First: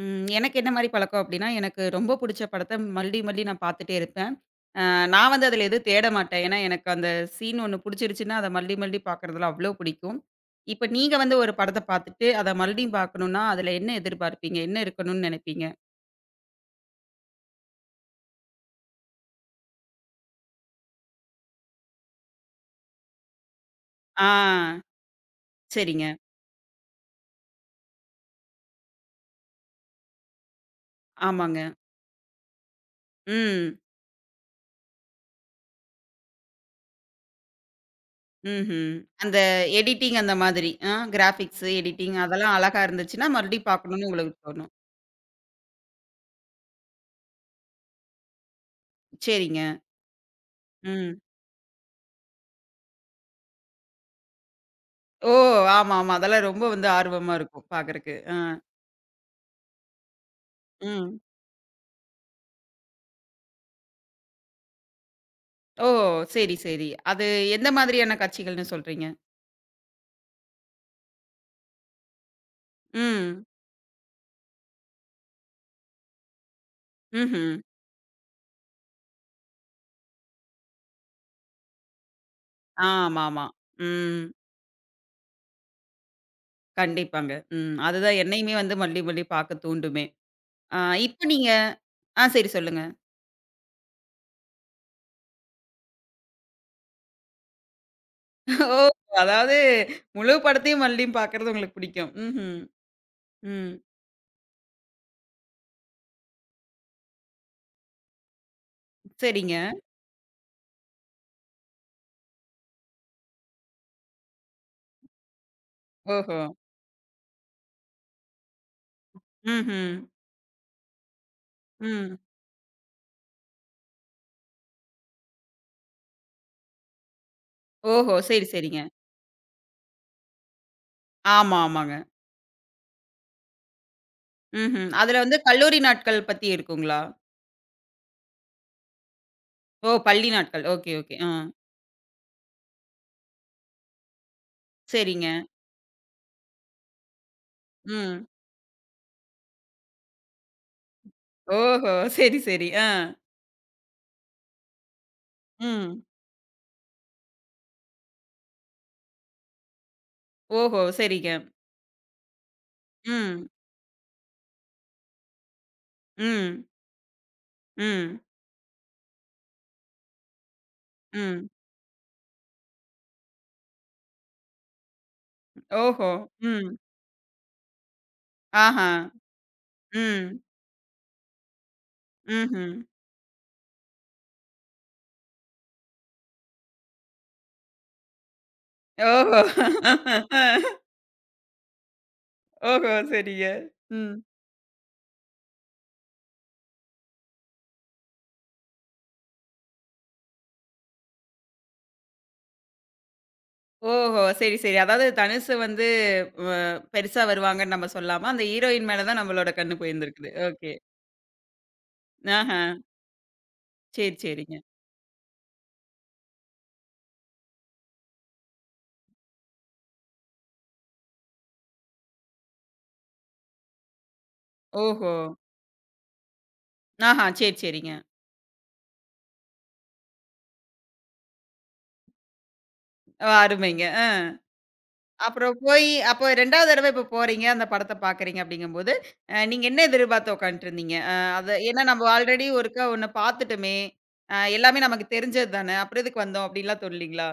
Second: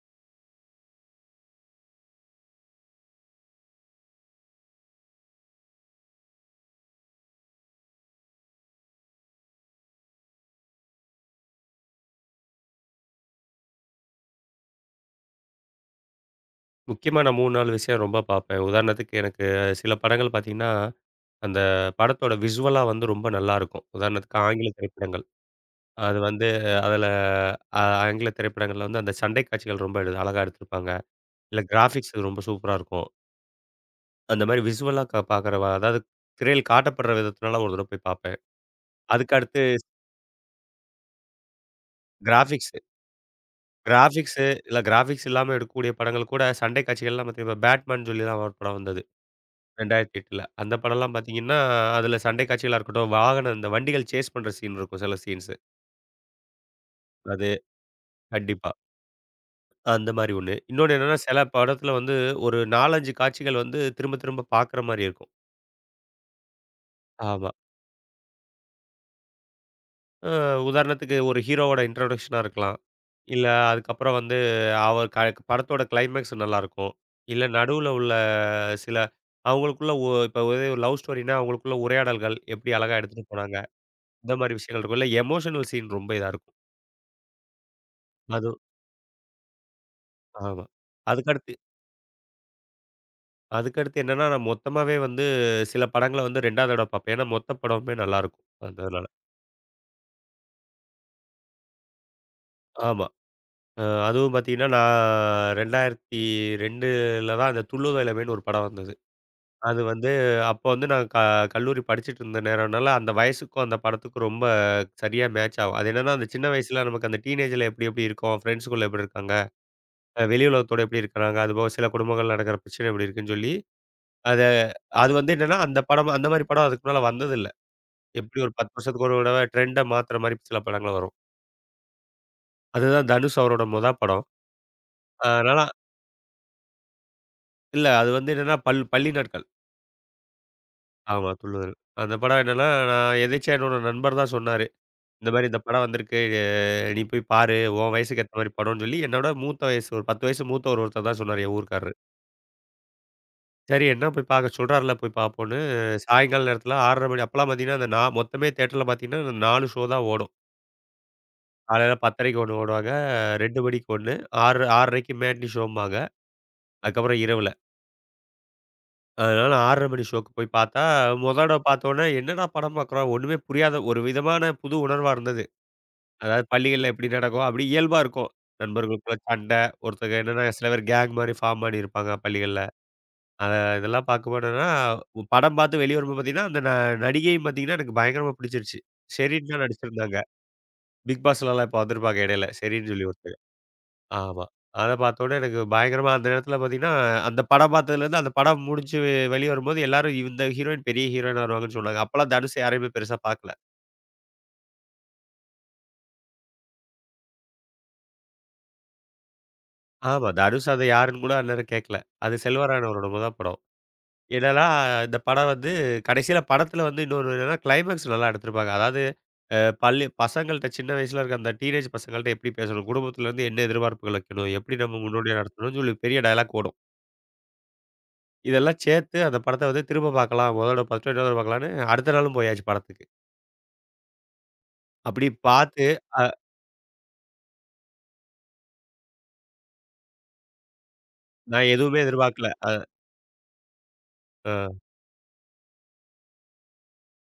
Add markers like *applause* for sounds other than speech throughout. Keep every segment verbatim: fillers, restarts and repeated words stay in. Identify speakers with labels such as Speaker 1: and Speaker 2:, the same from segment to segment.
Speaker 1: ம். எனக்கு என்ன மாரி பழக்கம் அப்டின்னா, எனக்கு ரொம்ப புடிச்ச படத்த மறுபடியும் மறுபடியும் நான் பார்த்துட்டே இருப்பேன். அ நான் வந்து அதில எதுவும் தேட மாட்டேன். ஏன்னா, எனக்கு அந்த சீன் ஒண்ணு புடிச்சிருச்சுன்னா, அத மறுபடியும் மறுபடியும் பார்க்குறதுல அவ்ளோ பிடிக்கும். இப்ப நீங்க வந்து ஒரு படத்த பார்த்துட்டு, அத மறுபடியும் பார்க்கணும்னா, அதில என்ன எதிர்பார்ப்பீங்க? என்ன இருக்கணும்னு நெனைப்பீங்க?
Speaker 2: முக்கியமா நான் மூணு, நாலு விஷயம் ரொம்ப பார்ப்பேன். உதாரணத்துக்கு எனக்கு சில படங்கள் பார்த்தீங்கன்னா, அந்த படத்தோட விசுவலா வந்து ரொம்ப நல்லாருக்கும்.
Speaker 1: ஆ.
Speaker 2: உதாரணத்துக்கு ஆங்கில திரைப்படங்கள்.
Speaker 1: சரிங்க.
Speaker 2: அது வந்து அதில அ ஆங்கில திரைப்படங்கள்ல வந்து அந்த சண்டை காட்சிகள் ரொம்ப எடு அழகா எடுத்திருப்பாங்க. இல்ல
Speaker 1: ஆமாங்க.
Speaker 2: கிராஃபிக்ஸ் ரொம்ப சூப்பரா இருக்கும்.
Speaker 1: ம்.
Speaker 2: அந்த மாரி விசுவலா க பார்க்குற அதாவது திரையில் காட்டப்படுற விதத்தினால ஒரு தடவ போய் பார்ப்பேன்.
Speaker 1: ம்ஹ்ம்.
Speaker 2: அதுக்கு
Speaker 1: அந்த
Speaker 2: அடுத்து
Speaker 1: எடிட்டிங் அந்த மாதிரி. ஆ கிராபிக்ஸ், எடிட்டிங் அதெல்லாம்
Speaker 2: கிராஃபிக்ஸ்
Speaker 1: அழகா இருந்துச்சுன்னா, மறுபடியும் பார்க்கணும்னு உங்களுக்கு
Speaker 2: கிராஃபிக்ஸு
Speaker 1: தோணும்.
Speaker 2: இல்ல கிராஃபிக்ஸ் இல்லாம எடுக்கக்கூடிய படங்கள் கூட சண்டை காட்சிகள்லாம் பார்த்தீங்கன்னா, இப்ப பேட்மேன் சொல்லி தான் ஒரு படம் வந்தது.
Speaker 1: சரிங்க.
Speaker 2: இரண்டாயிரத்து எட்டு அந்த படம்லாம்
Speaker 1: ம்.
Speaker 2: பார்த்தீங்கன்னா, அதில சண்டை காட்சிகளா இருக்கட்டும், வாகனம் இந்த வண்டிகள் சேஸ் பண்ற சீன் இருக்கும் சில
Speaker 1: ஓ!
Speaker 2: சீன்ஸு.
Speaker 1: ஆமா, ஆமா, அதெல்லாம் ரொம்ப வந்து ஆர்வமா
Speaker 2: அது
Speaker 1: இருக்கும் பார்க்கறக்கு. ஆ.
Speaker 2: கண்டிப்பா. அந்த மாரி ஒண்ணு. இன்னொன்னு என்னன்னா,
Speaker 1: ம்.
Speaker 2: சில படத்துல வந்து ஒரு நான்கு, ஐந்து காட்சிகள் வந்து திரும்ப திரும்ப பார்க்குற மாரி இருக்கும்.
Speaker 1: ஓ! சரி, சரி, அது
Speaker 2: ஆமா.
Speaker 1: எந்த மாதிரியான கட்சிகள்னு சொல்றீங்க?
Speaker 2: அ உதாரணத்துக்கு ஒரு ஹீரோவோட இன்ட்ரோடக்ஷனா இருக்கலாம்.
Speaker 1: ம்.
Speaker 2: இல்ல அதுக்கப்புறம் வந்து அவர் க படத்தோட கிளைமேக்ஸ் நல்லாயிருக்கும். இல்ல
Speaker 1: ம்ஹ்ம்.
Speaker 2: நடுவுல உள்ள சில அவங்களுக்குள்ள ஒ இப்ப ஒரே ஒரு லவ் ஸ்டோரின்னா, அவங்களுக்குள்ள உரையாடல்கள் எப்படி அழகா எடுத்துட்டு
Speaker 1: ஆமாமா.
Speaker 2: போனாங்க.
Speaker 1: ம்.
Speaker 2: இந்த மாரி விஷயங்கள் இருக்கும். இல்ல எமோஷனல் சீன் ரொம்ப இதா இருக்கும்.
Speaker 1: கண்டிப்பாங்க. ம். அதுதான்
Speaker 2: அது
Speaker 1: என்னையுமே வந்து மறுபடி மறுபடி பார்க்க தூண்டுமே.
Speaker 2: ஆமா.
Speaker 1: ஆ இப்ப நீங்க
Speaker 2: அதுக்கடுத்து
Speaker 1: ஆ சரி சொல்லுங்க.
Speaker 2: அதுக்கடுத்து என்னன்னா, நான் மொத்தமாவே வந்து சில படங்கள வந்து ரெண்டாவது தடவ பார்ப்பேன். ஏன்னா, மொத்த படமுமே நல்லாயிருக்கும்.
Speaker 1: ஓ!
Speaker 2: அதனால.
Speaker 1: அதாவது முழு படத்தையும் மறுபடியும் பார்க்கறது உங்களுக்கு பிடிக்கும். ம்ஹ்ம்.
Speaker 2: ஆமா.
Speaker 1: ம்.
Speaker 2: அ அதுவும் பார்த்தீங்கன்னா, நான் இரண்டாயிரத்து ரெண்டுல தான் அந்த துள்ளுவ இளமைன்னு ஒரு படம் வந்தது.
Speaker 1: சரிங்க.
Speaker 2: அது வந்து அப்போ வந்து நான் க கல்லூரி படிச்சுட்டு இருந்த நேரம்னால, அந்த வயசுக்கும் அந்த படத்துக்கும் ரொம்ப சரியா மேட்ச் ஆகும். அது என்னன்னா, அந்த
Speaker 1: ஓஹோ!
Speaker 2: சின்ன வயசுல நமக்கு அந்த டீனேஜ்ல எப்டி எப்டி இருக்கோம், ஃப்ரெண்ட்ஸுக்குள்ள எப்டி இருக்காங்க,
Speaker 1: ம்ஹ்ம்.
Speaker 2: அ வெளி உலகத்தோட எப்டி இருக்கிறாங்க, அதுபோக சில
Speaker 1: ம்.
Speaker 2: குடும்பங்கள்ல நடக்கிற பிரச்சனை எப்டி இருக்குன்னு சொல்லி, அத அது வந்து என்னன்னா, அந்த படம் அந்த மாரி படம் அதுக்கு முன்னால வந்ததில்ல.
Speaker 1: ஓஹோ!
Speaker 2: எப்படி
Speaker 1: சரி,
Speaker 2: ஒரு பத்து
Speaker 1: சரிங்க.
Speaker 2: வருஷத்துக்கு ஒரு தடவ ட்ரெண்ட மாத்துற மாரி சில படங்கள் வரும்.
Speaker 1: ஆமா, ஆமாங்க.
Speaker 2: அதுதான் தனுஷ் அவரோட மொத படம்.
Speaker 1: ம்ஹ்ம். அதுல வந்து
Speaker 2: அதனால
Speaker 1: கல்லூரி நாட்கள் பத்தி இருக்குங்களா?
Speaker 2: இல்ல அது வந்து என்னன்னா பள் பள்ளி நாட்கள்.
Speaker 1: ஓ! பள்ளி நாட்கள். Okay, okay.
Speaker 2: ஆமா
Speaker 1: ஆ.
Speaker 2: துள்ளுதல். அந்த படம் என்னன்னா, நான் எதேர்ச்சியா என்னோட நண்பர் தான் சொன்னாரு.
Speaker 1: சரிங்க.
Speaker 2: இந்த மாரி இந்த படம் வந்திருக்கு. அஹ் நீ போய் பாரு. உன் வயசுக்கு
Speaker 1: ம்.
Speaker 2: ஏத்த மாரி படம்னு சொல்லி என்னோட மூத்த வயசு ஒரு பத்து வயசு மூத்த ஒரு ஒருத்தர் தான் சொன்னாரு என் ஊர்க்காரரு.
Speaker 1: ஓஹோ! சரி, சரி. ஆ.
Speaker 2: சரி என்ன போய் பாக்க சொல்றார்ல போய் பாப்போம்ன்னு
Speaker 1: ம்.
Speaker 2: சாயங்கால நேரத்தில ஆறரை மணி அப்பலாம் பார்த்தீங்கன்னா, அந்த நான் மொத்தமே தியேட்டர்ல பார்த்தீங்கன்னா நாலு ஷோ தான் ஓடும்.
Speaker 1: ஓஹோ! சரிங்க.
Speaker 2: காலையில 10:30க்கு ஒண்ணு ஓடுவாங்க.
Speaker 1: ம்.
Speaker 2: ரெண்டு மணிக்கு ஒண்ணு ஆறு 6:30க்கு மேட்னி ஷோம்பாங்க.
Speaker 1: ம்.
Speaker 2: அதுக்கப்புறம் இரவுல.
Speaker 1: ம்.
Speaker 2: அதனால ஆறரை மணி ஷோக்கு போய் பார்த்தா, மொத
Speaker 1: ம்.
Speaker 2: தடவ பார்த்தோனே என்னடா படம் பார்க்குறோம்? ஒண்ணுமே புரியாத ஒரு விதமான புது உணர்வா இருந்தது.
Speaker 1: ஓஹோ!
Speaker 2: அதாவது
Speaker 1: ம்.
Speaker 2: பள்ளிகள்ல எப்படி நடக்கும்? அப்படி இயல்பா இருக்கும்.
Speaker 1: ஆஹா!
Speaker 2: நண்பர்களுக்குள்ள சண்டை, ஒருத்தங்க
Speaker 1: ம்.
Speaker 2: என்னன்னா சில பேர் கேங் மாரி ஃபார்ம் ஆகி இருப்பாங்க பள்ளிகள்ல.
Speaker 1: ம்ஹ்ம்.
Speaker 2: அத இதெல்லாம் பார்க்கும்போது என்னன்னா, படம் பார்த்து வெளிய வரும்போது பார்த்தீங்கன்னா, அந்த ந நடிகையும் பார்த்தீங்கன்னா எனக்கு பயங்கரமா பிடிச்சிருச்சு.
Speaker 1: ஓஹோ!
Speaker 2: ஷெரின் தான் நடிச்சிருந்தாங்க. பிக் பாஸ்லலாம் இப்ப வந்திருப்பாங்க இடையில. ஷெரின்னு
Speaker 1: ஓஹோ!
Speaker 2: சொல்லி ஒருத்தங்க.
Speaker 1: சரிங்க. ம்.
Speaker 2: ஆமா. அத பார்த்தோனே எனக்கு பயங்கரமா அந்த நேரத்துல பார்த்தீங்கன்னா, அந்த படம் பார்த்ததுலேருந்து அந்த படம் முடிஞ்சு வெளிய வரும்போது எல்லாரும் இந்த ஹீரோயின் பெரிய ஹீரோயினா வருவாங்கன்னு சொன்னாங்க. அப்பலாம் தனுஷ யாரையுமே பெருசா பார்க்கல.
Speaker 1: ஓஹோ! சரி, சரி. அதாவது தனுஷ் வந்து வ பெருசா வருவாங்கன்னு நம்ம சொல்லாம, அந்த ஹீரோயின் மேல தான் நம்மளோட கண்ணு
Speaker 2: ஆமா.
Speaker 1: போயிருந்திருக்குது.
Speaker 2: தனுஷ்
Speaker 1: ஓகே.
Speaker 2: அத யாருன்னு கூட அந்நேரம் கேட்கல. அது
Speaker 1: ஆஹா!
Speaker 2: செல்வராயன் அவரோட முதல் படம்.
Speaker 1: சரி, சரிங்க.
Speaker 2: என்னன்னா இந்த படம் வந்து கடைசியில படத்துல வந்து இன்னொரு என்னன்னா கிளைமாக்ஸ் நல்லா எடுத்திருப்பாங்க. அதாவது அ பள்ளி பசங்கள்ட்ட சின்ன வயசுல இருக்க அந்த டீனேஜ் பசங்கள்ட்ட எப்படி பேசணும்? குடும்பத்துலேருந்து என்ன எதிர்பார்ப்புகள் வைக்கணும்? எப்படி நம்ம
Speaker 1: ஓஹோ!
Speaker 2: முன்னோடியா நடத்தணும்னு சொல்லி பெரிய டயலாக் ஓடும்.
Speaker 1: ஆஹா! சரி, சரிங்க.
Speaker 2: இதெல்லாம் சேர்த்து அந்த படத்த வந்து திரும்ப பார்க்கலாம். முதல்ல ஃபர்ஸ்ட் டே இன்னொரு பார்க்கலான்னு அடுத்த நாளும் போயாச்சு படத்துக்கு.
Speaker 1: அருமைங்க. ஆ.
Speaker 2: அப்படி
Speaker 1: அப்புறம்
Speaker 2: பார்த்து
Speaker 1: போய்
Speaker 2: அ
Speaker 1: அப்போ ரெண்டாவது தடவை இப்போ போறீங்க, அந்த படத்த பார்க்குறீங்க அப்படிங்கும்போது, அ நீங்க என்ன எதிர்பார்த்து உட்காந்துட்டுருந்தீங்க? அ அது
Speaker 2: நான்
Speaker 1: ஏன்னா
Speaker 2: எதுவுமே
Speaker 1: நம்ம
Speaker 2: எதிர்பார்க்கல.
Speaker 1: ஆல்ரெடி
Speaker 2: அ
Speaker 1: ஒருக்கா ஒண்ணு பார்த்துட்டோமே, அ
Speaker 2: அ
Speaker 1: எல்லாமே நமக்கு தெரிஞ்சது தானே, அப்புறம் எதுக்கு வந்தோம் அப்படின்லாம் தோணலீங்களா?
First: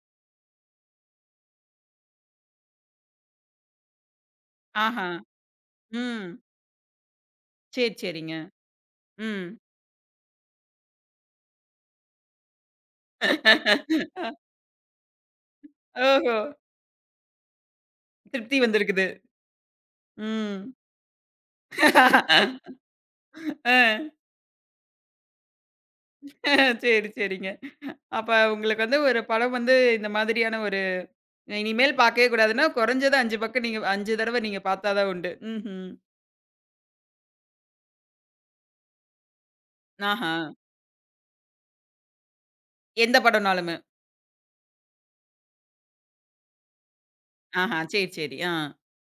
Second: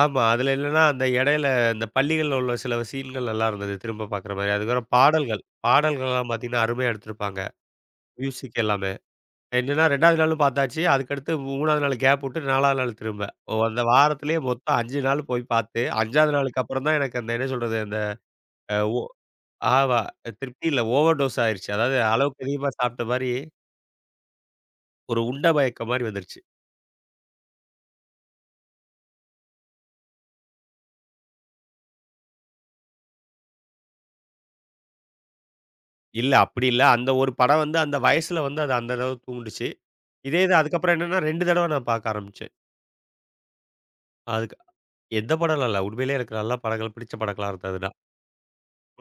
Speaker 2: ஆமா. அதில என்னன்னா அந்த இடையில இந்த பள்ளிகள்ல உள்ள சில சீன்கள் நல்லா இருந்தது. திரும்ப பார்க்குற மாரி. அதுக்கப்புறம்
Speaker 1: ஆஹா.
Speaker 2: பாடல்கள்.
Speaker 1: ம்.
Speaker 2: பாடல்கள்லாம் பார்த்தீங்கன்னா, அருமையா எடுத்திருப்பாங்க.
Speaker 1: சரி, சரிங்க.
Speaker 2: மியூசிக் எல்லாமே.
Speaker 1: ம்.
Speaker 2: என்னன்னா ரெண்டாவது நாளும் பார்த்தாச்சு. அதுக்கடுத்து மூணாவது நாள் கேப் விட்டு நாலாவது நாள் திரும்ப. ஓ அந்த
Speaker 1: *laughs* அ
Speaker 2: வாரத்திலேயே மொத்தம் அஞ்சு நாள் போய் பார்த்து அஞ்சாவது
Speaker 1: ஓஹோ!
Speaker 2: நாளுக்கு அப்புறம் தான் எனக்கு அந்த என்ன சொல்றது அந்த
Speaker 1: திருப்தி
Speaker 2: அ ஓ
Speaker 1: வந்திருக்குது.
Speaker 2: ஆமா. திருப்தி
Speaker 1: ம்.
Speaker 2: இல்ல. ஓவர் டோஸ் ஆயிருச்சு. அதாவது அளவுக்கு அதிகமா
Speaker 1: *laughs*
Speaker 2: சாப்பிட்ட மாரி,
Speaker 1: அ
Speaker 2: ஒரு உண்ட மயக்கம் மாரி வந்துருச்சு.
Speaker 1: சரி, சரிங்க. அப்ப உங்களுக்கு வந்து ஒரு படம் வந்து இந்த மாதிரியான ஒரு இனிமேல் பார்க்கவே கூடாதுன்னா, குறைஞ்சது ஐந்து பக்கம் நீங்க ஐந்து தடவ நீங்க பார்த்தா தான் உண்டு. ம்ஹ்ம்.
Speaker 2: இல்ல அப்படி இல்ல. அந்த ஒரு படம் வந்து அந்த வயசுல வந்து அது அந்த அளவு தூண்டுச்சு.
Speaker 1: ஆஹா!
Speaker 2: இதே இது அதுக்கப்புறம் என்னன்னா ரெண்டு தடவ நான் பார்க்க ஆரம்பிச்சேன்.
Speaker 1: எந்த படம்னாலுமே.
Speaker 2: அதுக்கு எந்த படம்லாம் இல்ல. உண்மையிலேயே எனக்கு நல்ல படங்கள் பிடிச்ச படங்களா
Speaker 1: ஆஹா!
Speaker 2: இருந்ததுன்னா.
Speaker 1: சரி, சரி. ஆ.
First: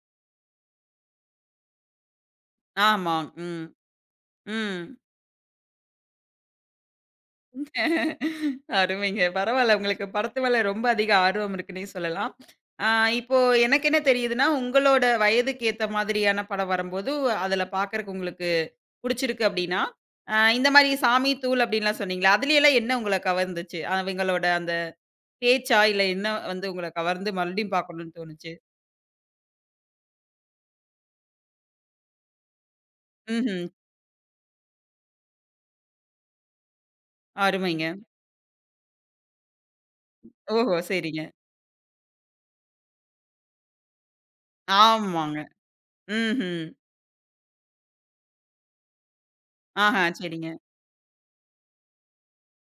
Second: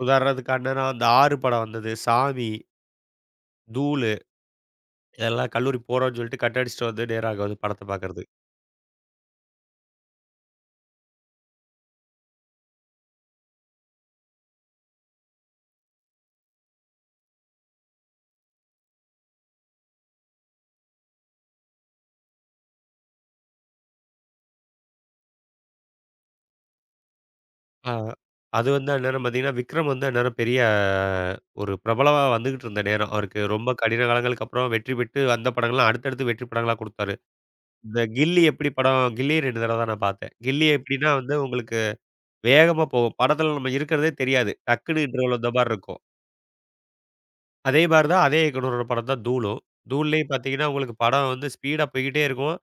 Speaker 2: உதாரணத்துக்கு அண்ணனா அந்த ஆறு படம் வந்தது. சாமி,
Speaker 1: ஆமா. ம்.
Speaker 2: தூளு
Speaker 1: ம்.
Speaker 2: இதெல்லாம் கல்லூரி போறோம்ன்னு சொல்லிட்டு கட் அடிச்சுட்டு வந்து நேரா அங்க வந்து படத்த பார்க்கறது.
Speaker 1: *laughs* அருமைங்க. பரவால்ல. உங்களுக்கு படத்து மேல ரொம்ப அதிக ஆர்வம் இருக்குன்னே சொல்லலாம். ஆ இப்போ எனக்கு என்ன தெரியுதுன்னா, உங்களோட வயதுக்கு ஏத்த மாதிரியான படம் வரும்போது, அதுல பாக்கறக்கு உங்களுக்கு புடிச்சிருக்கு அப்டின்னா, அ இந்த மாரி சாமி, தூள் அப்டின்லாம் சொன்னீங்கல்ல, அதுலயெல்லாம் என்ன உங்கள கவர்ந்துச்சு? அவங்களோட அந்த பேச்சா, இல்ல என்ன வந்து உங்கள கவர்ந்து மறுபடியும்
Speaker 2: ஆ.
Speaker 1: பாக்கணும்னு தோணுச்சு?
Speaker 2: அது வந்து அந்நேரம் பார்த்தீங்கன்னா, விக்ரம் வந்து அந்நேரம் பெரிய ஒரு பிரபலமா வந்துகிட்டு இருந்த நேரம். அவருக்கு
Speaker 1: ம்ஹ்ம்.
Speaker 2: ரொம்ப கடின காலங்களுக்கு அப்புறம் வெற்றி பெற்று அந்த படங்கள்லாம் அடுத்தடுத்து வெற்றி படங்களா குடுத்தாரு.
Speaker 1: அருமைங்க.
Speaker 2: இந்த கில்லி எப்படி படம் கில்லி ரெண்டு தடவ தான் நான் பார்த்தேன். கில்லி
Speaker 1: ஓஹோ!
Speaker 2: எப்படின்னா
Speaker 1: சரிங்க.
Speaker 2: வந்து உங்களுக்கு வேகமா போகும். படத்துல நம்ம இருக்கிறதே தெரியாது. டக்குன்னு இன்டர்வல்
Speaker 1: ஆமாங்க.
Speaker 2: வந்த மாரி இருக்கும்.
Speaker 1: ம்ஹ்ம்.
Speaker 2: அதே மாரி தான் அதே இயக்குனரோட படம் தான் தூளும்.
Speaker 1: ஆஹா!
Speaker 2: தூள்லயும்
Speaker 1: சரிங்க.
Speaker 2: பார்த்தீங்கன்னா, உங்களுக்கு படம் வந்து ஸ்பீடா போய்க்கிட்டே இருக்கும்.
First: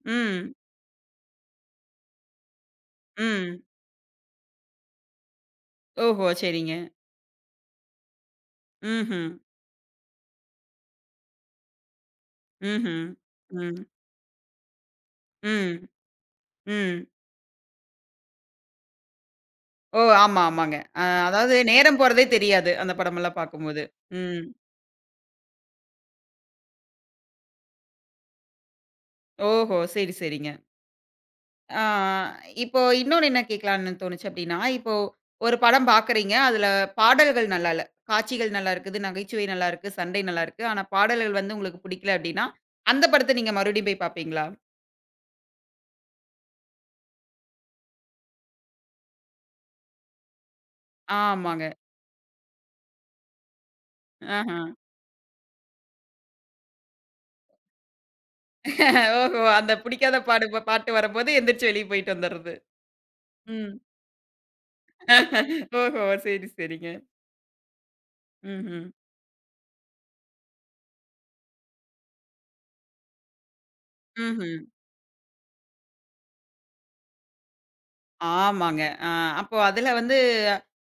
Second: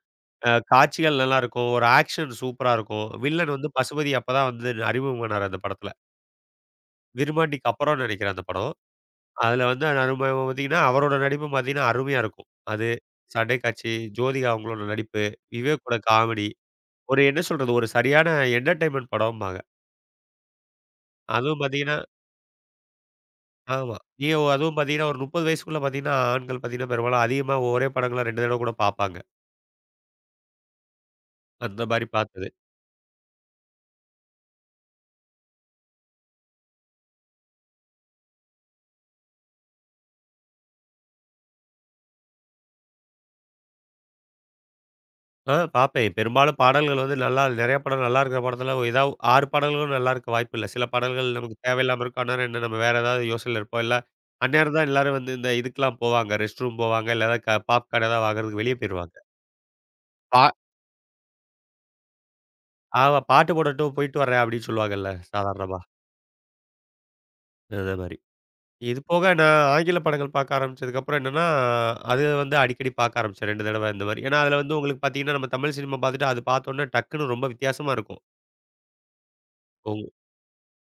Speaker 2: அ
Speaker 1: ம்,
Speaker 2: காட்சிகள் நல்லாருக்கும். ஒரு ஆக்ஷன் சூப்பரா இருக்கும். வில்லன்
Speaker 1: ம்.
Speaker 2: வந்து பசுபதி அப்பதான் வந்து அறிமுகமானாரு அந்த படத்துல.
Speaker 1: ஓஹோ! சரிங்க.
Speaker 2: விருமாண்டிக்கு அப்புறம் நெனைக்கிறேன் அந்த படம்.
Speaker 1: ம்ஹ்ம்,
Speaker 2: அதுல வந்து நம்ம பார்த்தீங்கன்னா, அவரோட நடிப்பு பார்த்தீங்கன்னா அருமையா இருக்கும். அது
Speaker 1: ம்ஹ்ம்.
Speaker 2: சண்டை
Speaker 1: ம்,
Speaker 2: காட்சி, ஜோதிகா அவங்களோட நடிப்பு,
Speaker 1: ம்,
Speaker 2: விவேக்கோட காமெடி.
Speaker 1: ம்.
Speaker 2: ஒரு என்ன சொல்றது, ஒரு சரியான என்டர்டெயின்மென்ட் படம்பாங்க.
Speaker 1: ஓ! ஆமா, ஆமாங்க. அ அதாவது
Speaker 2: அதுவும் பார்த்தீங்கன்னா
Speaker 1: நேரம் போறதே தெரியாது. அந்த படமெல்லாம் பார்க்கும்போது.
Speaker 2: ஆமா. நீங்க
Speaker 1: ம்.
Speaker 2: அதுவும் பார்த்தீங்கன்னா, ஒரு முப்பது வயசுக்குள்ள பார்த்தீங்கன்னா, ஆண்கள் பார்த்தீங்கன்னா பெரும்பாலும் அதிகமா ஒரே படங்கள ரெண்டு தடவ கூட பார்ப்பாங்க.
Speaker 1: ஓஹோ! சரி, சரிங்க.
Speaker 2: அந்த
Speaker 1: ஆ
Speaker 2: மாரி பார்த்தது.
Speaker 1: இப்போ இன்னொன்னு என்ன கேட்கலான்னு தோணுச்சு அப்டின்னா, இப்போ ஒரு படம் பார்க்குறீங்க. அதுல பாடல்கள் நல்லா இல்ல. காட்சிகள் நல்லா இருக்குது, நகைச்சுவை நல்லா இருக்கு, சண்டை நல்லா இருக்கு. ஆனா பாடல்கள் வந்து உங்களுக்கு பிடிக்கல அப்டின்னா, அந்த படத்த நீங்க மறுபடியும் போய் பார்ப்பீங்களா?
Speaker 2: ஆ பார்ப்பேன். பெரும்பாலும் பாடல்கள் வந்து நல்லா நெறைய படம் நல்லா இருக்கிற படத்துல ஏதா ஆறு பாடல்களும் நல்லா இருக்க வாய்ப்பில்ல. சில பாடல்கள் நமக்கு
Speaker 1: ஆமாங்க.
Speaker 2: தேவையில்லாம இருக்கும். அந்நேரம் என்ன நம்ம வேற ஏதாவது யோசனையில இருப்போம். இல்ல
Speaker 1: ஆஹ.
Speaker 2: அந்நேரம் தான் எல்லாரும் வந்து இந்த இதுக்கெல்லாம் போவாங்க. ரெஸ்ட் ரூம் போவாங்க. இல்ல ஏதாவது க பாப்கார்ன் ஏதாவது வாங்குறதுக்கு வெளிய போயிருவாங்க.
Speaker 1: ஓஹோ! அந்த பிடிக்காத
Speaker 2: பா
Speaker 1: பாடு பாட்டு வரம்போது எந்திரிச்சு வெளிய போயிட்டு வந்துர்றது.
Speaker 2: ஆமா பாட்டு
Speaker 1: ம்.
Speaker 2: போடட்டும் போயிட்டு வரேன் அப்படின்னு சொல்லுவாங்கல்ல சாதாரணமா.
Speaker 1: ஓஹோ! சரி, சரிங்க.
Speaker 2: அதே மாரி.
Speaker 1: ம்ஹ்ம்.
Speaker 2: இது போக நான் ஆங்கில படங்கள் பார்க்க ஆரம்பிச்சதுக்கப்புறம் என்னன்னா, அது வந்து அடிக்கடி பார்க்க ஆரம்பிச்சேன் ரெண்டு தடவ இந்த மாரி. ஏன்னா,
Speaker 1: ம்ஹ்ம்.
Speaker 2: அதுல வந்து உங்களுக்கு பார்த்தீங்கன்னா, நம்ம தமிழ் சினிமா பார்த்துட்டு அது பார்த்தோன்னே டக்குன்னு ரொம்ப வித்தியாசமா இருக்கும்.
Speaker 1: ஆமாங்க. அ அப்போ அதுல வந்து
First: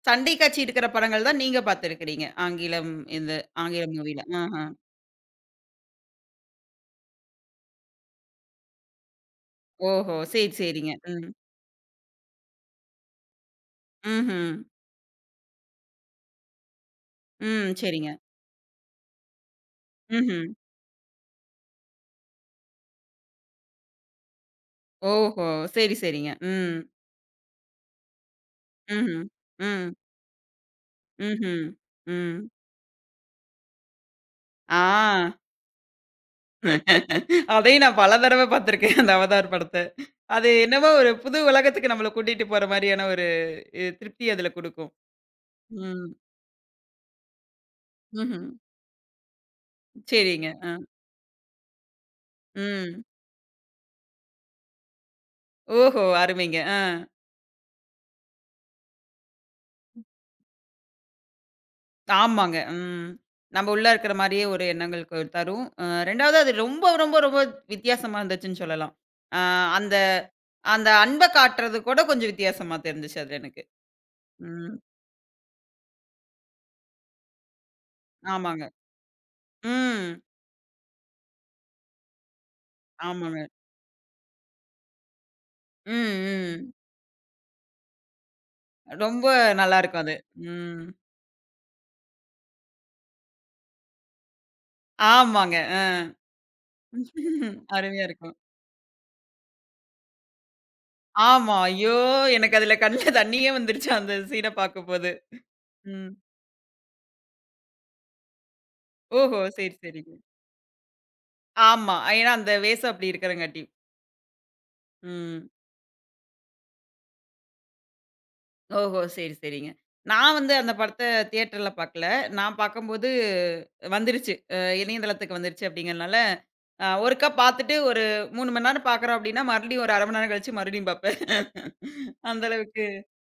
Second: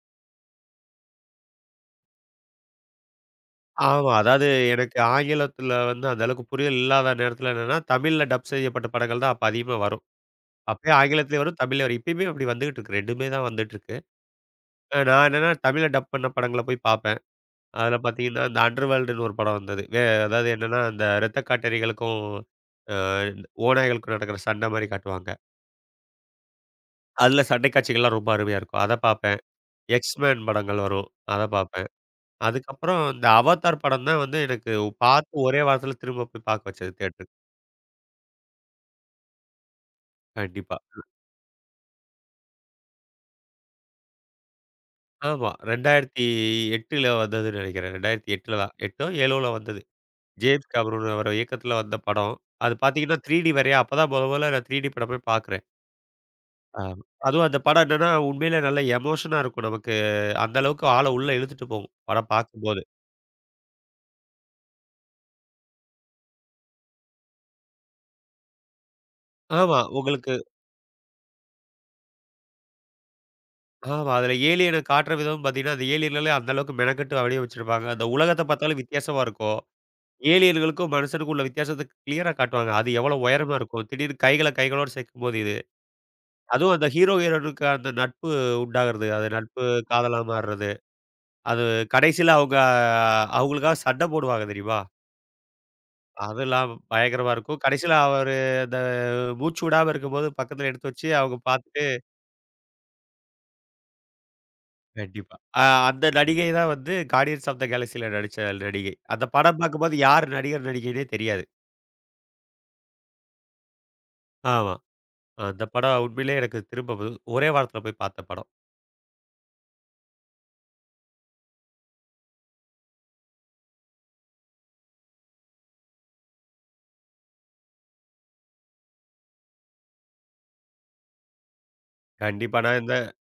Speaker 1: சண்டை காட்சி இருக்கிற படங்கள் தான் நீங்க பார்த்துருக்கிறீங்க. ஆங்கிலம் இது ஆங்கில
Speaker 2: ஆமா.
Speaker 1: மூவில.
Speaker 2: அதாவது
Speaker 1: ஆஹ.
Speaker 2: எனக்கு ஆங்கிலத்துல வந்து அந்த அளவுக்கு புரியல் இல்லாத நேரத்துல என்னன்னா, தமிழ்ல டப் செய்யப்பட்ட படங்கள் தான் அப்ப அதிகமா வரும்.
Speaker 1: ஓஹோ! சரி, சரிங்க.
Speaker 2: அப்பயும்
Speaker 1: ம்.
Speaker 2: ஆங்கிலத்திலயும் வரும், தமிழ்லயும் வரும். இப்பயுமே அப்படி வந்துகிட்டு இருக்கு. ரெண்டுமே தான் வந்துட்டு இருக்கு.
Speaker 1: ம்ஹ்ம்.
Speaker 2: அ நான் என்னன்னா தமிழ்ல டப் பண்ண படங்கள போய் பார்ப்பேன்.
Speaker 1: ம்.
Speaker 2: அதுல
Speaker 1: சரிங்க.
Speaker 2: பார்த்தீங்கன்னா, இந்த அண்டர்வேர்ல்டுன்னு ஒரு படம் வந்தது. வே
Speaker 1: ம்ஹ்ம்.
Speaker 2: அதாவது என்னன்னா, அந்த இரத்த காட்டேரிகளுக்கும் அ ஓநாய்களுக்கும் நடக்கிற சண்டை மாரி காட்டுவாங்க.
Speaker 1: ஓஹோ! சரி, சரிங்க. ம்.
Speaker 2: அதுல சண்டை காட்சிகள்லாம் ரொம்ப அருமையா இருக்கும். அத
Speaker 1: ம்ஹ்ம்.
Speaker 2: பார்ப்பேன்.
Speaker 1: ம்.
Speaker 2: எக்ஸ்மேன் படங்கள் வரும். அத
Speaker 1: ம்ஹ்ம்.
Speaker 2: பார்ப்பேன்.
Speaker 1: ம்.
Speaker 2: அதுக்கப்புறம் இந்த அவதார் படம் தான் வந்து எனக்கு
Speaker 1: ஆ.
Speaker 2: பார்த்து ஒரே வாரத்துல திரும்ப போய் பார்க்க வச்சது தியேட்டர்ல.
Speaker 1: அதையும் நான் பல தடவ பார்த்துருக்கேன் அந்த அவதார் படத்த. அது
Speaker 2: கண்டிப்பா.
Speaker 1: என்னவோ ஒரு புது உலகத்துக்கு நம்மள கூட்டிட்டு போற மாரியான ஒரு இ திருப்தி அதுல குடுக்கும்.
Speaker 2: ஆமா.
Speaker 1: ம்.
Speaker 2: 2008ல வந்ததுன்னு நெனைக்கிறேன்.
Speaker 1: ம்ஹ்ம்.
Speaker 2: 2008ல தான். எட்டோ ஏழோல வந்தது.
Speaker 1: சரிங்க.
Speaker 2: ஜேம்ஸ்
Speaker 1: அ.
Speaker 2: கேமரூன் அவரு இயக்கத்துல வந்த படம். அது
Speaker 1: ம்.
Speaker 2: பாத்தீங்கன்னா த்ரீ டி வேறயா. அப்பதான் மொத மொதல்ல நான் த்ரீ டி படம் போய் பாக்குறேன்.
Speaker 1: ஓஹோ! அருமைங்க. அ.
Speaker 2: ஆமா. அதுவும் அந்த படம் என்னன்னா, உண்மையிலே நல்ல எமோஷனா இருக்கும் நமக்கு. அந்த அளவுக்கு ஆள உள்ள இழுத்துட்டு போகும். படம்
Speaker 1: ஆமாங்க.
Speaker 2: பாக்கும்போது.
Speaker 1: ம். நம்ம உள்ள இருக்கிற மாரியே ஒரு எண்ணங்களுக்கு தரும். அ 2வது அது ரொம்ப, ரொம்ப, ரொம்ப வித்தியாசமா இருந்துச்சுன்னு சொல்லலாம். அ
Speaker 2: ஆமா.
Speaker 1: அந்த
Speaker 2: உங்களுக்கு
Speaker 1: அந்த அன்ப காட்டுறது கூட கொஞ்சம் வித்தியாசமா தெரிஞ்சுச்சு அதுல எனக்கு.
Speaker 2: ஆமா. அதுல
Speaker 1: ம்.
Speaker 2: ஏலியன காட்டுற விதம் பாத்தீங்கன்னா, அந்த ஏலியன்களே அந்த அளவுக்கு மெனக்கெட்டு அப்படியே வச்சிருப்பாங்க. அந்த உலகத்த
Speaker 1: ஆமாங்க.
Speaker 2: பாத்தாலும் வித்தியாசமா இருக்கும்.
Speaker 1: ம்.
Speaker 2: ஏலியன்களுக்கும் மனுஷனுக்கும் உள்ள வித்தியாசத்த கிளியரா காட்டுவாங்க. அது எவ்வளவு
Speaker 1: ஆமாங்க.
Speaker 2: உயரமா இருக்கும். திடீர்னு கைகள கைகளோட சேர்க்கும்போது இது
Speaker 1: ம், ம்.
Speaker 2: அதுவும் அந்த ஹீரோ, ஹீரோயினுக்கு அந்த நட்பு உண்டாகிறது.
Speaker 1: ரொம்ப
Speaker 2: அது நட்பு
Speaker 1: நல்லா இருக்கும் அது.
Speaker 2: காதலா மாறுறது.
Speaker 1: ம்.
Speaker 2: அது கடைசியில அவங்க அவங்களுக்காக சண்டை போடுவாங்க தெரியுமா?
Speaker 1: ஆமாங்க.
Speaker 2: அதெல்லாம் பயங்கரமா இருக்கும்.
Speaker 1: *laughs*
Speaker 2: கடைசியில
Speaker 1: அருமையா
Speaker 2: அவரு
Speaker 1: இருக்கும்.
Speaker 2: அந்த மூச்சு விடாம இருக்கும்போது பக்கத்துல எடுத்து வச்சு அவங்க
Speaker 1: ஆமா.
Speaker 2: பார்த்துட்டு
Speaker 1: ஐயோ! எனக்கு அதுல கண்ல தண்ணியே வந்துருச்சு அந்த சீன பார்க்கும்போது.
Speaker 2: கண்டிப்பா. அ அந்த
Speaker 1: ம்.
Speaker 2: நடிகை தான் வந்து கார்டியன்ஸ் ஆஃப் த கேலக்ஸில நடிச்ச நடிகை. அந்த
Speaker 1: ஓஹோ!
Speaker 2: படம்
Speaker 1: சரி,
Speaker 2: பார்க்கும்போது
Speaker 1: சரிங்க.
Speaker 2: யார் நடிகர், நடிகைன்னே தெரியாது.
Speaker 1: ஆமா. ஏன்னா அந்த வேஷம் அப்படி இருக்கிறங்காட்டி.
Speaker 2: ஆமா.
Speaker 1: ம்.
Speaker 2: அந்த படம் உண்மையிலேயே எனக்கு திரும்ப ஒரே வாரத்துல போய் பார்த்த படம்.
Speaker 1: ஓஹோ! சரி, சரிங்க. நான் வந்து அந்த படத்த தியேட்டர்ல பார்க்கல. நான் பார்க்கும்போது வந்துருச்சு. அ இணையதளத்துக்கு வந்துருச்சு அப்படிங்கிறனால, அ ஒருக்கா பார்த்துட்டு ஒரு மூணு மணி நேரம் பார்க்குறோம் அப்படின்னா, மறுபடியும் ஒரு அரை மணி நேரம் கழிச்சு மறுபடியும் பார்ப்பேன். அந்த
Speaker 2: கண்டிப்பா. நான்
Speaker 1: அளவுக்கு.
Speaker 2: இந்த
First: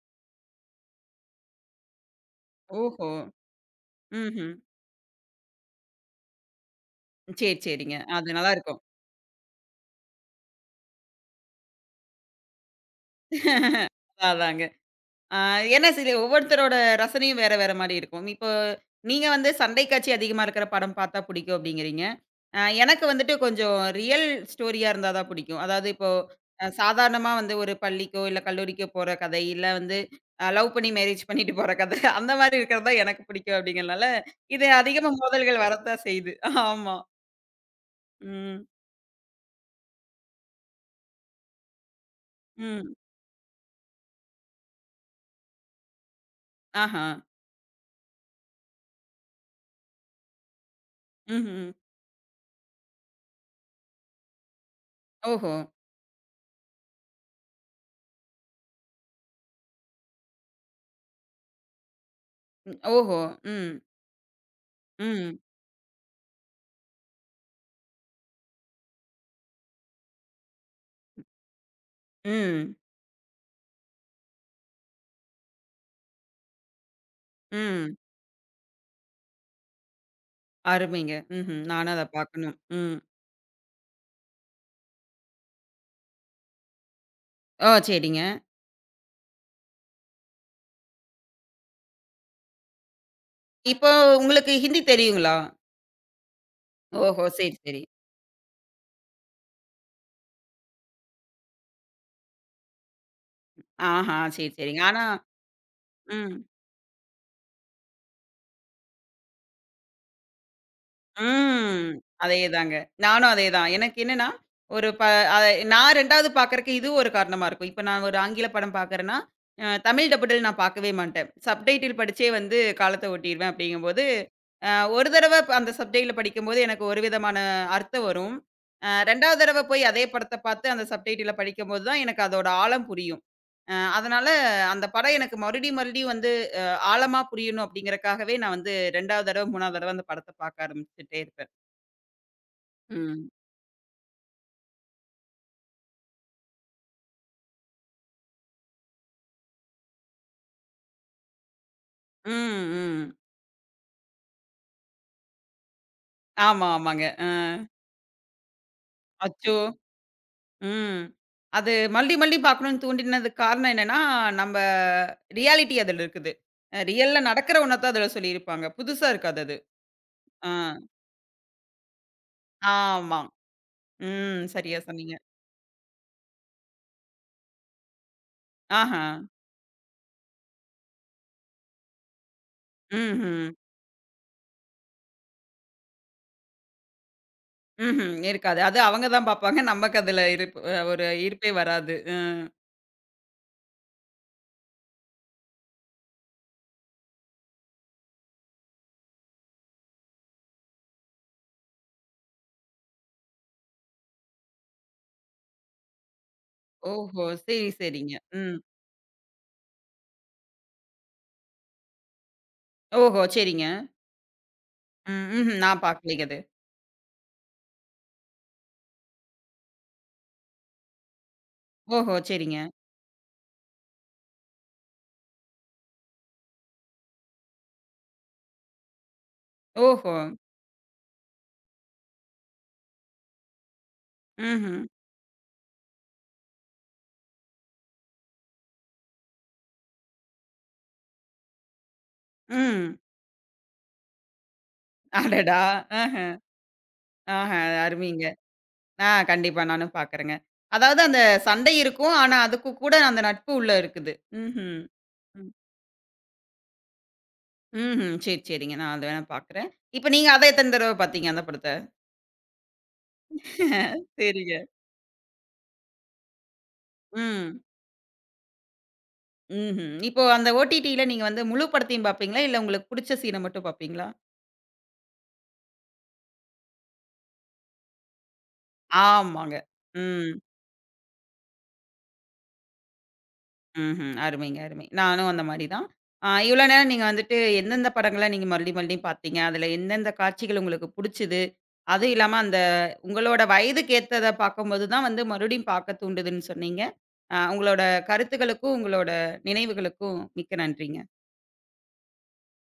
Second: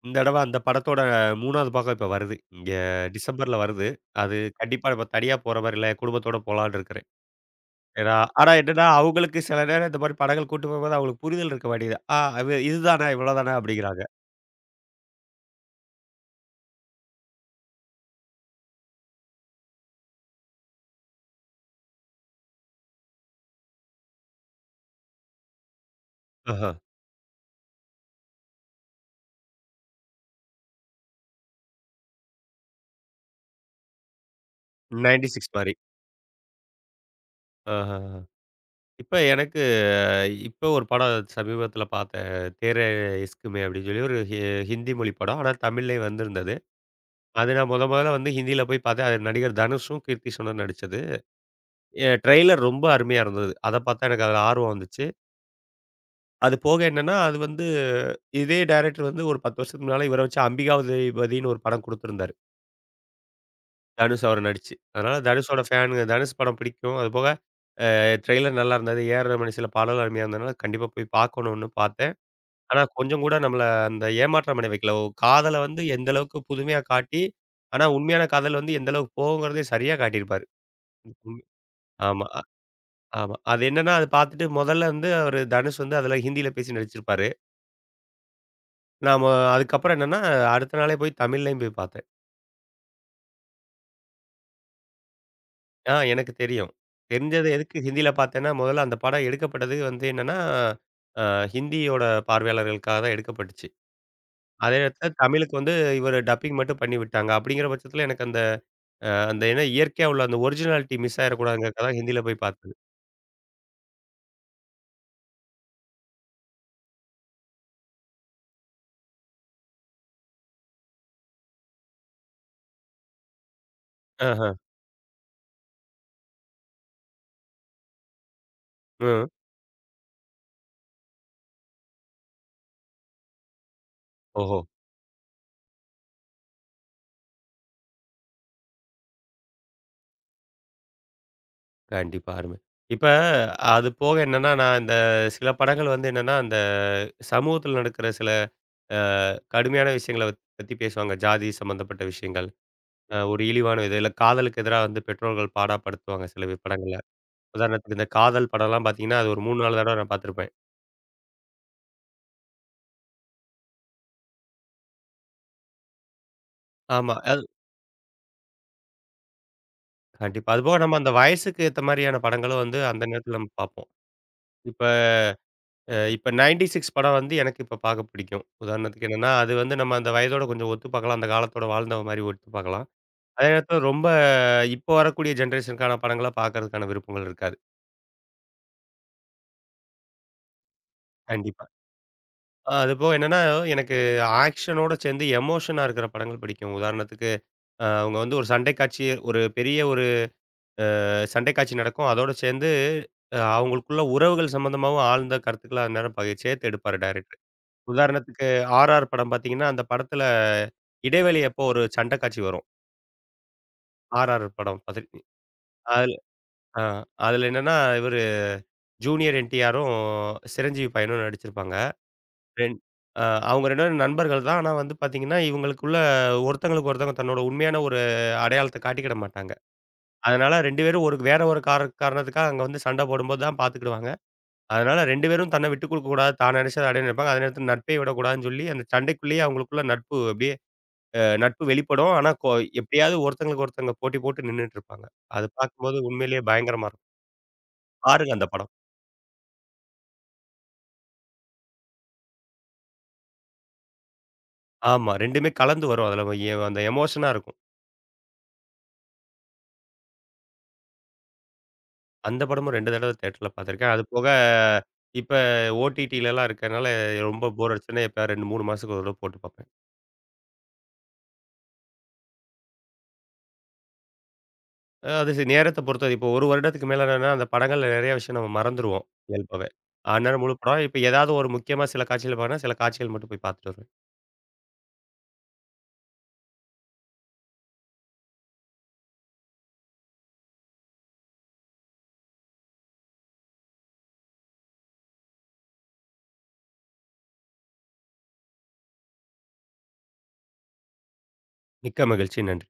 Speaker 2: இந்த தடவ அந்த படத்தோட மூணாவது பாகம் இப்ப வருது. இங்க
Speaker 1: ஓஹோ!
Speaker 2: டிசம்பர்ல வருது. அது
Speaker 1: ம்ஹ்ம்.
Speaker 2: கண்டிப்பா நம்ம தனியா போற மாரி இல்ல, குடும்பத்தோட போலான்னு இருக்கிறேன்.
Speaker 1: சரி, சரிங்க.
Speaker 2: ஏன்னா
Speaker 1: அது
Speaker 2: ஆனா
Speaker 1: நல்லாருக்கும்.
Speaker 2: என்னன்னா, அவங்களுக்கு சில நேரம் இந்த மாரி படங்கள் கூட்டு போகும்போது அவங்களுக்கு புரிதல் இருக்க மாட்டேங்குது. ஆ அது இதுதானா, இவ்வளோதானா அப்படிங்கிறாங்க.
Speaker 1: அதான், அதாங்க. ஆ ஏன்னா சில ஒவ்வொருத்தரோட ரசனையும் வேற, வேற மாரி இருக்கும். இப்போ நீங்க வந்து சண்டை காட்சி அதிகமா இருக்கிற படம் பார்த்தா பிடிக்கும் அப்டிங்கிறீங்க. அ எனக்கு வந்துட்டு கொஞ்சம் ரியல் ஸ்டோரியா இருந்தா தான் பிடிக்கும். அதாவது இப்போ அ
Speaker 2: ஆஹா.
Speaker 1: சாதாரணமா வந்து ஒரு பள்ளிக்கோ, இல்ல கல்லூரிக்கோ போற கதை, இல்ல வந்து அ லவ் பண்ணி மேரேஜ் பண்ணிட்டு போற கதை அந்த மாரி இருக்கிறது தான் எனக்கு பிடிக்கும் அப்டிங்கிறனால, இது அதிகமா
Speaker 2: தொண்ணூத்தி ஆறு
Speaker 1: மோதல்கள்
Speaker 2: மாரி.
Speaker 1: வரத்தான் செய்யுது. ஆமா.
Speaker 2: ஆஹஹ.
Speaker 1: ம்.
Speaker 2: இப்ப எனக்கு அஹ், இப்ப ஒரு படம் சமீபத்தில பார்த்தேன். "தேரே
Speaker 1: ம்.
Speaker 2: இஸ்க் மே" அப்படின்னு சொல்லி ஒரு ஹி ஹிந்தி மொழி படம். ஆனா தமிழ்லயே வந்திருந்தது.
Speaker 1: ஆஹா.
Speaker 2: அது நான் மொத மொதல்ல வந்து ஹிந்தியில போய் பார்த்தேன். அது நடிகர் தனுஷும், கீர்த்தி சுனரும் நடிச்சது.
Speaker 1: ம்ஹ்ம்.
Speaker 2: எ ட்ரெய்லர் ரொம்ப அருமையா இருந்தது. அத பார்த்தா எனக்கு அதுல ஆர்வம் வந்துச்சு.
Speaker 1: ஓஹோ!
Speaker 2: அது போக என்னன்னா, அது வந்து இதே டைரக்டர் வந்து ஒரு பத்து வருஷத்துக்கு முன்னால இவர வச்சு அம்பிகாதேபதின்னு ஒரு படம் குடுத்திருந்தாரு.
Speaker 1: ஓஹோ! ம்.
Speaker 2: தனுஷ் அவரு நடிச்சு.
Speaker 1: ஓஹோ
Speaker 2: அதனால
Speaker 1: ம்.
Speaker 2: தனுஷோட ஃபேனுங்க. தனுஷ் படம் பிடிக்கும். அது போக அ ட்ரெய்லர் நல்லா இருந்தது. ஏஆர் ரகுமான் சில பாடல்கள் அருமையா இருந்ததுனால கண்டிப்பா போய் பார்க்கணும்னு பார்த்தேன்.
Speaker 1: ம். ம்.
Speaker 2: ஆனா கொஞ்சம் கூட நம்மள அந்த ஏமாற்றம் அடைய வைக்கல. காதல வந்து எந்த அளவுக்கு புதுமையா காட்டி, ஆனா
Speaker 1: ம்.
Speaker 2: உண்மையான காதல் வந்து எந்த அளவுக்கு போகுங்கிறதையும் சரியா காட்டியிருப்பாரு.
Speaker 1: அருமைங்க.
Speaker 2: உம்,
Speaker 1: ம்ஹ்ம். நானும் அத
Speaker 2: ஆமா.
Speaker 1: பார்க்கணும். ம்.
Speaker 2: ஆமா. அது என்னன்னா, அது பார்த்துட்டு முதல்ல வந்து அவரு தனுஷ் வந்து அதுல ஹிந்தியில பேசி நடிச்சிருப்பாரு.
Speaker 1: ஓ! சரிங்க.
Speaker 2: நாம அதுக்கப்புறம் என்னன்னா, அடுத்த நாளே போய் தமிழ்லயும் போய் பார்த்தேன்.
Speaker 1: இப்போ உங்களுக்கு ஹிந்தி தெரியுங்களா?
Speaker 2: ஆ எனக்கு தெரியும்.
Speaker 1: ஓஹோ!
Speaker 2: தெரிஞ்சது
Speaker 1: சரி,
Speaker 2: எதுக்கு
Speaker 1: சரி.
Speaker 2: ஹிந்தியில பார்த்தேன்னா, முதல்ல அந்த படம் எடுக்கப்பட்டது வந்து என்னன்னா, அ ஹிந்தியோட பார்வையாளர்களுக்காக தான் எடுக்கப்பட்டுச்சு.
Speaker 1: ஆஹா! சரி,
Speaker 2: அதே
Speaker 1: சரிங்க. ஆனா
Speaker 2: நேரத்தில தமிழுக்கு வந்து இவரு
Speaker 1: ம்.
Speaker 2: டப்பிங் மட்டும் பண்ணி விட்டாங்க. அப்படிங்கிற பட்சத்தில எனக்கு அந்த அந்த ஏன்னா இயற்கையா உள்ள அந்த ஒரிஜினாலிட்டி மிஸ்
Speaker 1: ம்.
Speaker 2: ஆயிறக்கூடாதுங்கிறதுக்காக ஹிந்தியில போய் பார்த்தது.
Speaker 1: அதேதாங்க. நானும் அதேதான். எனக்கு என்னன்னா, ஒரு ப அத நான் 2வது பார்க்கறக்கு இது ஒரு காரணமா இருக்கும். இப்ப நான் ஒரு ஆங்கில படம் பார்க்குறேன்னா, அ தமிழ் டப்புடல் நான் பார்க்கவே மாட்டேன். சப்டைட்டில் படிச்சே வந்து காலத்த ஓட்டிருவேன் அப்படிங்கும்போது,
Speaker 2: ஆஹ.
Speaker 1: அ ஒரு தடவ ப அந்த சப்டைட்டில படிக்கும்போது எனக்கு ஒரு விதமான அர்த்தம் வரும். அ
Speaker 2: ம்.
Speaker 1: ரெண்டாவது தடவ போய் அதே படத்த பார்த்து அந்த சப்டைட்டில படிக்கும்போது தான் எனக்கு அதோட ஆழம் புரியும். அ அதனால
Speaker 2: ஓஹோ!
Speaker 1: அந்த படம் எனக்கு மறுபடியும் மறுபடியும் வந்து ஆழமா புரியணும் அப்படிங்கிறக்காகவே நான் வந்து ரெண்டாவது தடவ, மூணாவது தடவ அந்த படத்த பார்க்க ஆரம்பிச்சுட்டே இருப்பேன்.
Speaker 2: கண்டிப்பா. அருமை. இப்ப
Speaker 1: ம்.
Speaker 2: அது போக என்னன்னா, நான் இந்த சில படங்கள் வந்து என்னன்னா, அந்த சமூகத்துல நடக்கிற சில அ கடுமையான விஷயங்கள பத்தி பத்தி பேசுவாங்க. ஜாதி சம்மந்தப்பட்ட விஷயங்கள்.
Speaker 1: ம், ம்.
Speaker 2: அ ஒரு இழிவான இது. இல்ல காதலுக்கு எதிரா வந்து பெற்றோர்கள் பாடப்படுத்துவாங்க சில வி
Speaker 1: ஆமா,
Speaker 2: படங்கள்ல.
Speaker 1: ஆமாங்க. அ
Speaker 2: உதாரணத்துக்கு இந்த காதல் படம்லாம் பார்த்தீங்கன்னா, அது ஒரு
Speaker 1: அச்சோ!
Speaker 2: மூணு, நான்கு தடவ நான் பார்த்துருப்பேன்.
Speaker 1: ம். அது மறுபடி மறுபடி பார்க்கணும்னு தூண்டினதுக்கு காரணம் என்னன்னா, நம்ம ரியாலிட்டி அதில இருக்குது. அ
Speaker 2: ஆமா.
Speaker 1: ரியல்ல
Speaker 2: அது
Speaker 1: நடக்கிற ஒண்ணத்தான் அதில சொல்லியிருப்பாங்க. புதுசா இருக்காது அது.
Speaker 2: கண்டிப்பா.
Speaker 1: ஆ.
Speaker 2: அதுபோக நம்ம அந்த வயசுக்கு ஏத்த மாரியான படங்களும் வந்து அந்த
Speaker 1: ஆமா.
Speaker 2: நேரத்துல நம்ம பார்ப்போம்.
Speaker 1: ம். சரியா
Speaker 2: இப்ப
Speaker 1: சொன்னீங்க.
Speaker 2: அ இப்ப தொண்ணூத்தி ஆறு படம் வந்து எனக்கு இப்ப பார்க்க பிடிக்கும்.
Speaker 1: ஆஹா.
Speaker 2: உதாரணத்துக்கு என்னன்னா, அது வந்து நம்ம அந்த வயதோட கொஞ்சம் ஒத்து பார்க்கலாம். அந்த காலத்தோட வாழ்ந்த மாரி ஒத்து பார்க்கலாம். அதே
Speaker 1: ம்ஹ்ம்.
Speaker 2: நேரத்தில ரொம்ப இப்போ வரக்கூடிய ஜெனரேஷனுக்கான படங்கள பார்க்கறதுக்கான விருப்பங்கள் இருக்காது.
Speaker 1: ம்ஹ்ம். இருக்காது. அது அவங்க தான் பார்ப்பாங்க. நமக்கு அதில இருப்பு அஹ், ஒரு ஈர்ப்பே
Speaker 2: கண்டிப்பா.
Speaker 1: வராது. அ.
Speaker 2: அதுபோக என்னன்னா, எனக்கு ஆக்ஷனோட சேர்ந்து எமோஷனா இருக்கிற படங்கள் பிடிக்கும். உதாரணத்துக்கு அ அவங்க வந்து ஒரு சண்டை காட்சி ஒரு பெரிய ஒரு சண்டை காட்சி நடக்கும். அதோட சேர்ந்து அ அவங்களுக்குள்ள உறவுகள் சம்மந்தமாவும் ஆழ்ந்த கருத்துக்கள அந்நேரம் ப சேர்த்து எடுப்பாரு
Speaker 1: ஓஹோ!
Speaker 2: டைரக்டர்.
Speaker 1: சரி, சரிங்க.
Speaker 2: உதாரணத்துக்கு
Speaker 1: ம்.
Speaker 2: ஆர்ஆர் படம் பார்த்தீங்கன்னா, அந்த படத்துல இடைவெளி அப்போ ஒரு சண்ட காட்சி வரும்.
Speaker 1: ஓஹோ! சரிங்க.
Speaker 2: ஆர்ஆர் படம் பார்த்துருக்கீங்
Speaker 1: ம். ம்ஹ்ம். நான்
Speaker 2: அதுல
Speaker 1: பாக்கலைங்க அது.
Speaker 2: ஆ அதுல என்னன்னா, இவரு ஜூனியர் என்டிஆரும், சிரஞ்சீவி பையனும் நடிச்சிருப்பாங்க.
Speaker 1: ஓஹோ! சரிங்க.
Speaker 2: ரெண் அ அவங்க ரெண்டு பேரும் நண்பர்கள் தான். ஆனா வந்து பார்த்தீங்கன்னா, இவங்களுக்குள்ள ஒருத்தங்களுக்கு ஒருத்தவங்க தன்னோட உண்மையான ஒரு அடையாளத்த காட்டிக்கிட மாட்டாங்க.
Speaker 1: ஓஹோ!
Speaker 2: அதனால ரெண்டு பேரும் ஒரு வேற ஒரு கார காரணத்துக்காக அங்க வந்து சண்ட போடும்போது தான் பார்த்துக்கிடுவாங்க.
Speaker 1: ம்ஹ்ம்.
Speaker 2: அதனால ரெண்டு பேரும் தன்ன விட்டு குடுக்கக்கூடாது. தான் நெனைச்சத அடையணும்னு நெனைப்பாங்க. அதே நேரத்துல நட்பை விடக்கூடாதுன்னு சொல்லி, அந்த சண்டைக்குள்ளேயே அவங்களுக்குள்ள நட்பு அப்படியே அ நட்பு வெளிப்படும். ஆனா, கொ
Speaker 1: ம்.
Speaker 2: எப்படியாவது ஒருத்தங்களுக்கு ஒருத்தங்க போட்டி போட்டு நின்னுட்டு இருப்பாங்க. அது
Speaker 1: அடடா!
Speaker 2: பார்க்கும்போது
Speaker 1: ஆஹ.
Speaker 2: உண்மையிலேயே பயங்கரமா இருக்கும்.
Speaker 1: ஆஹ. அருமைங்க.
Speaker 2: பாருங்க அந்த படம்.
Speaker 1: ஆ கண்டிப்பா நானும் பாக்குறேங்க. அதாவது அந்த சண்டை இருக்கும். ஆனா, அதுக்கு கூட அந்த நட்பு உள்ள இருக்குது. ம்ஹ்ம்.
Speaker 2: ஆமா. ரெண்டுமே
Speaker 1: ம்.
Speaker 2: கலந்து வரும். அதுல வ- எ அந்த எமோஷனா இருக்கும்.
Speaker 1: ம்ஹ்ம். சரி, சரிங்க. நான் அத வேணா பாக்குறேன். இப்ப நீங்க அத எத்தன தடவ பாத்தீங்க அந்த படத்த?
Speaker 2: அந்த படமும் ரெண்டு தடவ தியேட்டர்ல பார்த்துருக்கேன். அது போக
Speaker 1: சரிங்க.
Speaker 2: இப்ப ஓடிடிலலாம் இருக்கனால ரொம்ப
Speaker 1: ம்.
Speaker 2: போர் அடிச்சுன்னா எப்பயாவது ரெண்டு, மூணு மாசத்துக்கு ஒரு தடவ போட்டு பார்ப்பேன்.
Speaker 1: ம்ஹ்ம். இப்போ அந்த ஓடிடில நீங்க வந்து முழு படத்தையும் பாப்பீங்களா? இல்ல உங்களுக்கு புடிச்ச சீன மட்டும் பாப்பீங்களா?
Speaker 2: அ அது சி நேரத்த பொறுத்தது. இப்போ ஒரு வருடத்துக்கு மேல என்னன்னா, அந்த படங்கள்ல நெறைய விஷயம் நம்ம மறந்துருவோம்
Speaker 1: ஆமாங்க.
Speaker 2: இயல்பாவே.
Speaker 1: ம்.
Speaker 2: அந்நேரம் முழு படம் இப்ப ஏதாவது ஒரு முக்கியமா சில காட்சிகள் பாக்கணும்னா, சில காட்சிகள் மட்டும் போய் பார்த்துட்டு வருவேன்.
Speaker 1: ம்ஹ்ம். அருமைங்க, அருமை. நானும் அந்த மாரி தான். ஆ இவ்ளோ நேரம் நீங்க வந்துட்டு எந்தெந்த படங்கள நீங்க மறுபடியும், மறுபடியும் பார்த்தீங்க? அதுல எந்தெந்த காட்சிகள் உங்களுக்கு புடிச்சது? அதுவும் இல்லாம அந்த உங்களோட வயதுக்கு ஏத்தத பார்க்கும்போது தான் வந்து மறுபடியும் பார்க்க தூண்டுதுன்னு சொன்னீங்க. அ உங்களோட கருத்துக்களுக்கும், உங்களோட நினைவுகளுக்கும் மிக்க நன்றிங்க.
Speaker 2: மிக்க மகிழ்ச்சி. நன்றி.